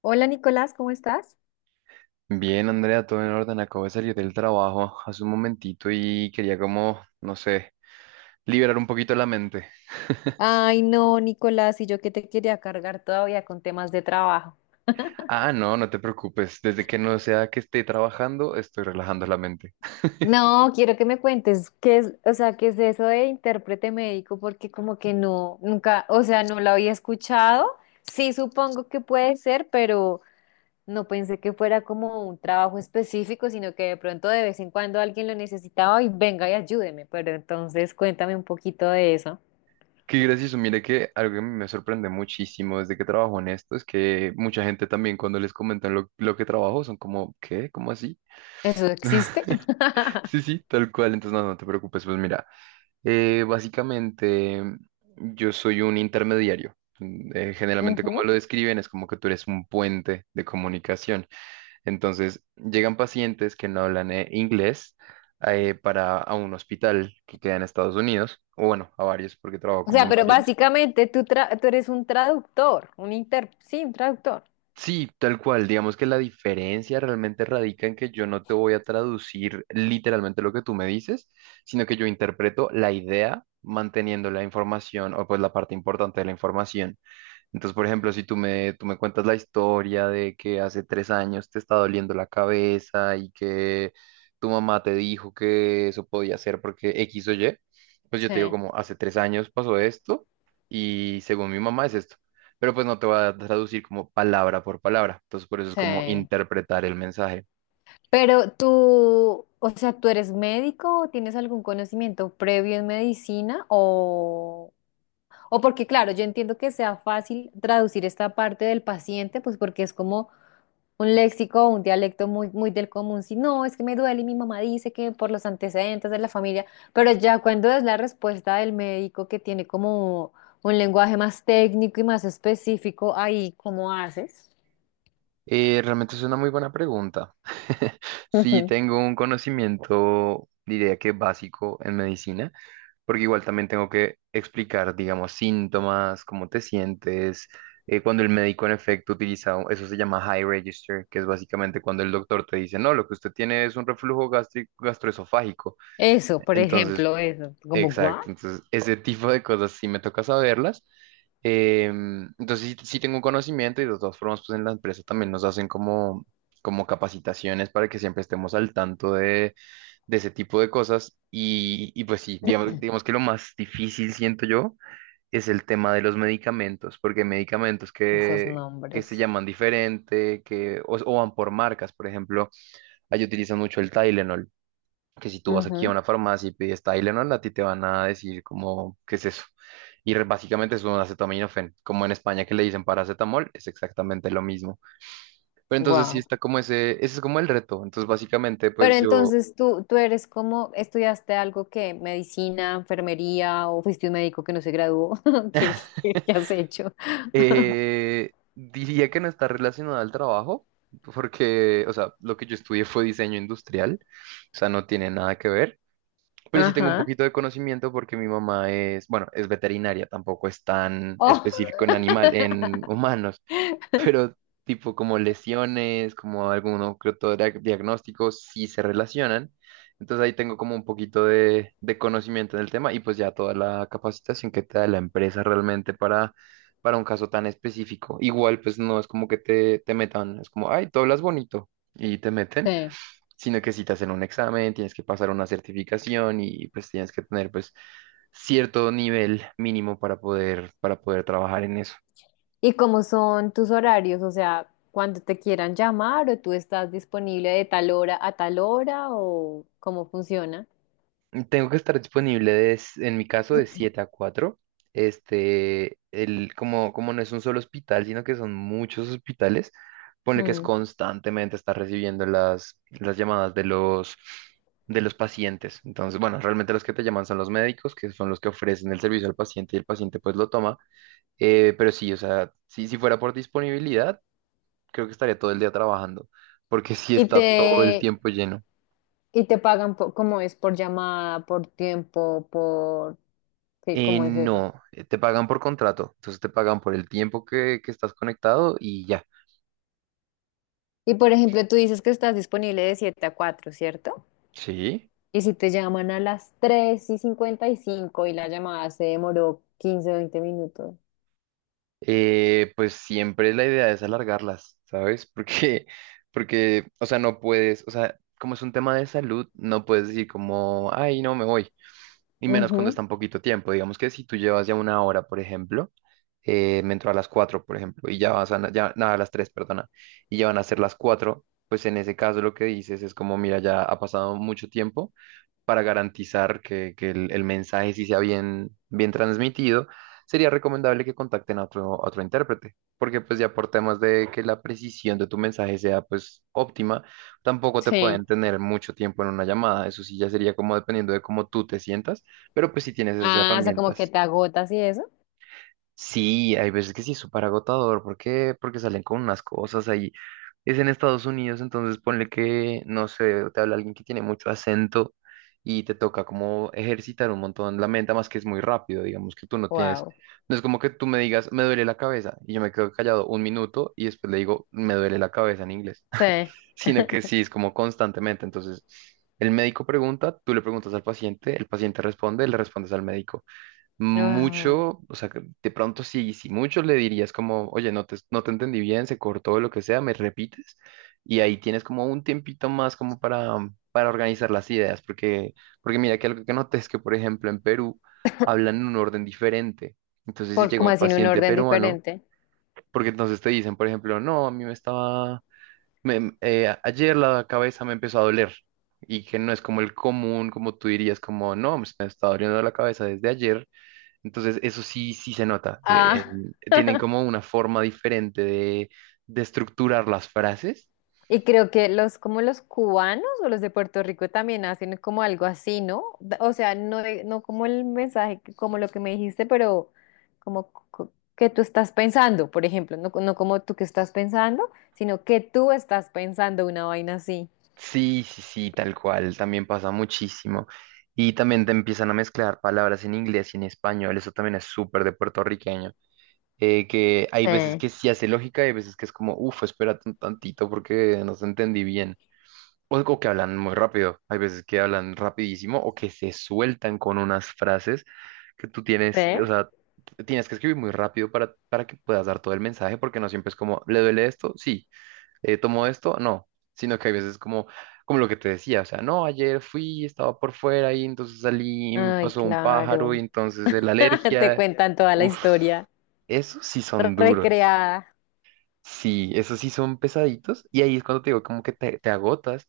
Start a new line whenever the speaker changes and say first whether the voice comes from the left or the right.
left: Hola Nicolás, ¿cómo estás?
right: Bien, Andrea, todo en orden. Acabo de salir del trabajo hace un momentito y quería como, no sé, liberar un poquito la mente.
left: Ay, no, Nicolás, y yo que te quería cargar todavía con temas de trabajo.
right: Ah, no, no te preocupes. Desde que no sea que esté trabajando, estoy relajando la mente.
left: No, quiero que me cuentes qué es, o sea, qué es eso de intérprete médico, porque como que no, nunca, o sea, no lo había escuchado. Sí, supongo que puede ser, pero no pensé que fuera como un trabajo específico, sino que de pronto de vez en cuando alguien lo necesitaba y venga y ayúdeme. Pero entonces cuéntame un poquito de eso.
right: Qué gracioso. Mire que algo que me sorprende muchísimo desde que trabajo en esto es que mucha gente también cuando les comentan lo que trabajo son como, ¿qué? ¿Cómo así?
left: ¿Eso existe?
right: Sí, sí, tal cual. Entonces, no, no te preocupes. Pues mira. Básicamente, yo soy un intermediario. Generalmente, como lo describen, es como que tú eres un puente de comunicación. Entonces, llegan pacientes que no hablan inglés para a un hospital que queda en Estados Unidos, o bueno, a varios, porque trabajo
left: O
right: como
left: sea,
right: en
left: pero
right: varios.
left: básicamente tú, tú eres un traductor, un inter, sí, un traductor.
right: Sí, tal cual. Digamos que la diferencia realmente radica en que yo no te voy a traducir literalmente lo que tú me dices, sino que yo interpreto la idea manteniendo la información o pues la parte importante de la información. Entonces, por ejemplo, si tú me, tú me cuentas la historia de que hace 3 años te está doliendo la cabeza y que tu mamá te dijo que eso podía ser porque X o Y, pues yo te digo
left: Sí,
right: como hace 3 años pasó esto y según mi mamá es esto. Pero pues no te voy a traducir como palabra por palabra. Entonces, por eso es como
left: sí.
right: interpretar el mensaje.
left: Pero tú, o sea, ¿tú eres médico o tienes algún conocimiento previo en medicina o? O porque, claro, yo entiendo que sea fácil traducir esta parte del paciente, pues porque es como un léxico, un dialecto muy, muy del común. Si no, es que me duele y mi mamá dice que por los antecedentes de la familia, pero ya cuando es la respuesta del médico que tiene como un lenguaje más técnico y más específico, ahí, ¿cómo haces?
right: Realmente es una muy buena pregunta. Sí,
left: Ujú.
right: tengo un conocimiento, diría que básico en medicina. Porque igual también tengo que explicar, digamos, síntomas, cómo te sientes. Eh, cuando el médico en efecto utiliza, eso se llama high register, que es básicamente cuando el doctor te dice, no, lo que usted tiene es un reflujo gástrico, gastroesofágico.
left: Eso, por
right: Entonces,
left: ejemplo, eso, como
right: exacto,
left: guau,
right: entonces ese tipo de cosas sí me toca saberlas. Em, entonces sí, sí tengo un conocimiento y de todas formas, pues en la empresa también nos hacen como, como capacitaciones para que siempre estemos al tanto de ese tipo de cosas. Y pues sí, digamos, digamos que lo más difícil, siento yo, es el tema de los medicamentos, porque hay medicamentos
left: esos
right: que se
left: nombres.
right: llaman diferente, que, o van por marcas, por ejemplo, ahí utilizan mucho el Tylenol, que si tú vas aquí a una farmacia y pides Tylenol, a ti te van a decir como, ¿qué es eso? Y básicamente es un acetaminofén, como en España que le dicen paracetamol, es exactamente lo mismo. Pero entonces sí
left: Wow.
right: está como ese es como el reto. Entonces básicamente
left: Pero
right: pues yo.
left: entonces tú eres como, ¿estudiaste algo que medicina, enfermería o fuiste un médico que no se graduó? ¿Qué, qué has hecho?
right: Diría que no está relacionada al trabajo, porque, o sea, lo que yo estudié fue diseño industrial, o sea, no tiene nada que ver, pero sí tengo un
left: Ajá.
right: poquito de conocimiento porque mi mamá es, bueno, es veterinaria, tampoco es tan
left: Oh.
right: específico en animal, en humanos, pero tipo como lesiones, como alguno que otro diagnóstico, sí se relacionan. Entonces ahí tengo como un poquito de conocimiento en el tema y pues ya toda la capacitación que te da la empresa realmente para un caso tan específico. Igual pues no es como que te metan, es como, ay, tú hablas bonito y te meten,
left: Sí.
right: sino que si te hacen un examen, tienes que pasar una certificación y pues tienes que tener pues cierto nivel mínimo para poder trabajar en eso.
left: ¿Y cómo son tus horarios? O sea, ¿cuando te quieran llamar o tú estás disponible de tal hora a tal hora o cómo funciona?
right: Tengo que estar disponible en mi caso de 7 a 4. Este, el, como, como no es un solo hospital, sino que son muchos hospitales, pone que es
left: Mm.
right: constantemente estar recibiendo las llamadas de los pacientes. Entonces, bueno, realmente los que te llaman son los médicos, que son los que ofrecen el servicio al paciente y el paciente pues lo toma. Pero sí, o sea, si, si fuera por disponibilidad, creo que estaría todo el día trabajando, porque sí
left: ¿Y
right: está todo el
left: te,
right: tiempo lleno.
left: y te pagan por, cómo es? ¿Por llamada, por tiempo, por... Sí,
right: Eh,
left: cómo es eso?
right: no, eh, te pagan por contrato, entonces te pagan por el tiempo que estás conectado y ya.
left: Y por ejemplo, tú dices que estás disponible de 7 a 4, ¿cierto?
right: Sí.
left: Y si te llaman a las 3 y cincuenta y cinco y la llamada se demoró quince o veinte minutos.
right: Pues siempre la idea es alargarlas, ¿sabes? Porque, porque, o sea, no puedes, o sea, como es un tema de salud, no puedes decir como, ay, no, me voy, y menos cuando
left: Ujú.
right: está en poquito tiempo. Digamos que si tú llevas ya 1 hora, por ejemplo, me entró a las 4 por ejemplo, ya, nada, a las 3 perdona, y ya van a ser las 4, pues en ese caso lo que dices es como, mira, ya ha pasado mucho tiempo para garantizar que, el mensaje sí sea bien, bien transmitido, sería recomendable que contacten a otro intérprete, porque pues ya por temas de que la precisión de tu mensaje sea pues óptima, tampoco te
left: Sí.
right: pueden tener mucho tiempo en una llamada, eso sí ya sería como dependiendo de cómo tú te sientas, pero pues si tienes esas
left: Ah, o sea, como que
right: herramientas.
left: te agotas y eso.
right: Sí, hay veces que sí es súper agotador. ¿Por qué? Porque salen con unas cosas ahí. Es en Estados Unidos, entonces ponle que, no sé, te habla alguien que tiene mucho acento y te toca como ejercitar un montón la mente, más que es muy rápido, digamos que tú no tienes.
left: Wow.
right: No es como que tú me digas, me duele la cabeza, y yo me quedo callado 1 minuto y después le digo, me duele la cabeza en inglés,
left: Sí.
right: sino que sí, es como constantemente. Entonces, el médico pregunta, tú le preguntas al paciente, el paciente responde, le respondes al médico
left: Wow.
right: mucho, o sea, que de pronto sí, si mucho le dirías como, oye, no te entendí bien, se cortó lo que sea, me repites, y ahí tienes como un tiempito más como para organizar las ideas, porque, porque mira que algo que noté es que, por ejemplo, en Perú hablan en un orden diferente. Entonces, si
left: ¿Por
right: llega un
left: como
right: Sí.
left: así en un
right: paciente
left: orden
right: peruano,
left: diferente?
right: porque entonces te dicen, por ejemplo, no, a mí me estaba, me- ayer la cabeza me empezó a doler, y que no es como el común, como tú dirías, como, no, me está doliendo la cabeza desde ayer, entonces, eso sí, sí se nota.
left: Ah.
right: En- tienen como una forma diferente de estructurar las frases.
left: Y creo que los, como los cubanos o los de Puerto Rico también hacen como algo así, ¿no? D- O sea, no, no como el mensaje, como lo que me dijiste, pero como que tú estás pensando, por ejemplo, no, no como tú que estás pensando, sino que tú estás pensando una vaina así.
right: Sí, sí, sí, tal cual. También pasa muchísimo. Y también te empiezan a mezclar palabras en inglés y en español. Eso también es súper de puertorriqueño. Que hay veces
left: Sí.
right: que sí hace lógica y hay veces que es como, uff, espérate un tantito porque no se entendí bien. O que hablan muy rápido. Hay veces que hablan rapidísimo o que se sueltan con unas frases que tú
left: ¿Sí?
right: tienes, o sea, tienes que escribir muy rápido para que puedas dar todo el mensaje, porque no siempre es como, ¿le duele esto? Sí. ¿Tomo esto? No. Sino que hay veces como, como lo que te decía, o sea, no, ayer fui, estaba por fuera y entonces salí y me
left: Ay,
right: pasó un pájaro y
left: claro.
right: entonces la
left: Te
right: alergia.
left: cuentan toda la
right: Uf,
left: historia
right: esos sí son duros.
left: recreada.
right: Sí, esos sí son pesaditos y ahí es cuando te digo como que te agotas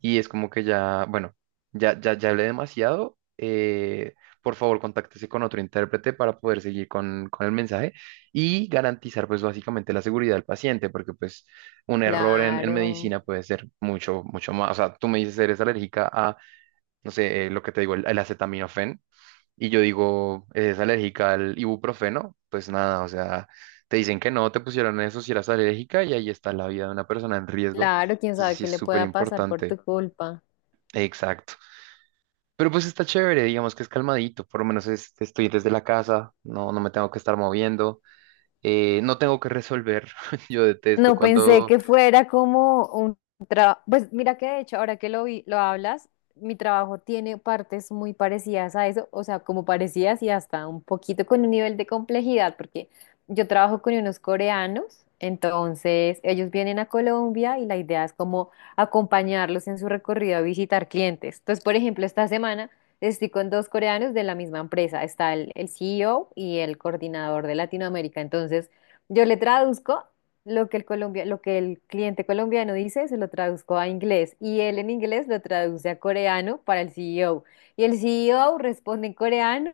right: y es como que ya, bueno, ya, ya, ya hablé demasiado, por favor contáctese con otro intérprete para poder seguir con el mensaje y garantizar pues básicamente la seguridad del paciente porque pues un error en
left: Claro,
right: medicina puede ser mucho, mucho más, o sea, tú me dices eres alérgica a, no sé, lo que te digo, el acetaminofén y yo digo, ¿es alérgica al ibuprofeno? Pues nada, o sea, te dicen que no, te pusieron eso si eras alérgica y ahí está la vida de una persona en riesgo.
left: claro, quién
right: Entonces
left: sabe
right: sí
left: qué
right: es
left: le
right: súper
left: pueda pasar por tu
right: importante.
left: culpa.
right: Exacto. Pero pues está chévere, digamos que es calmadito, por lo menos estoy desde la casa, no, no me tengo que estar moviendo, no tengo que resolver. Yo detesto
left: No pensé
right: cuando...
left: que fuera como un trabajo. Pues mira que de hecho, ahora que lo hablas, mi trabajo tiene partes muy parecidas a eso, o sea, como parecidas y hasta un poquito con un nivel de complejidad, porque yo trabajo con unos coreanos, entonces ellos vienen a Colombia y la idea es como acompañarlos en su recorrido a visitar clientes. Entonces, por ejemplo, esta semana estoy con dos coreanos de la misma empresa, está el CEO y el coordinador de Latinoamérica, entonces... Yo le traduzco lo que el colombia, lo que el cliente colombiano dice, se lo traduzco a inglés y él en inglés lo traduce a coreano para el CEO. Y el CEO responde en coreano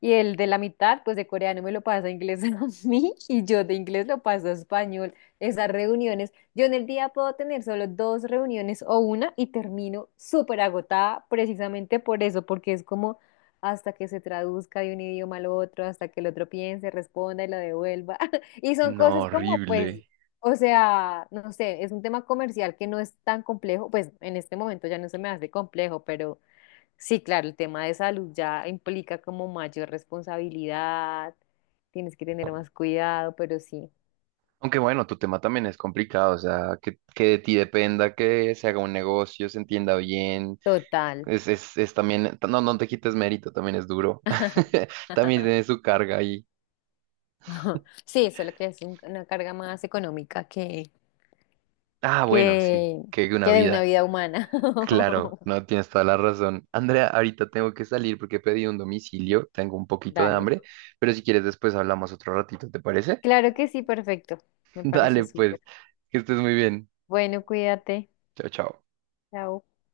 left: y el de la mitad, pues de coreano me lo pasa a inglés a mí y yo de inglés lo paso a español. Esas reuniones, yo en el día puedo tener solo dos reuniones o una y termino súper agotada precisamente por eso, porque es como hasta que se traduzca de un idioma al otro, hasta que el otro piense, responda y lo devuelva. Y son
right: No,
left: cosas como,
right: horrible.
left: pues, o sea, no sé, es un tema comercial que no es tan complejo, pues en este momento ya no se me hace complejo, pero sí, claro, el tema de salud ya implica como mayor responsabilidad, tienes que tener más cuidado, pero sí,
right: Aunque bueno, tu tema también es complicado, o sea, que de ti dependa, que se haga un negocio, se entienda bien.
left: total.
right: Es también, no, no te quites mérito, también es duro. También tiene su carga ahí.
left: Sí, solo que es una carga más económica
right: Ah, bueno, sí,
left: que,
right: que una
left: que de una
right: vida.
left: vida humana.
right: Claro, no tienes toda la razón. Andrea, ahorita tengo que salir porque pedí un domicilio, tengo un poquito de
left: Dale.
right: hambre, pero si quieres después hablamos otro ratito, ¿te parece?
left: Claro que sí, perfecto. Me parece
right: Dale,
left: súper.
right: pues, que estés muy bien.
left: Bueno, cuídate.
right: Chao, chao.
left: Chao.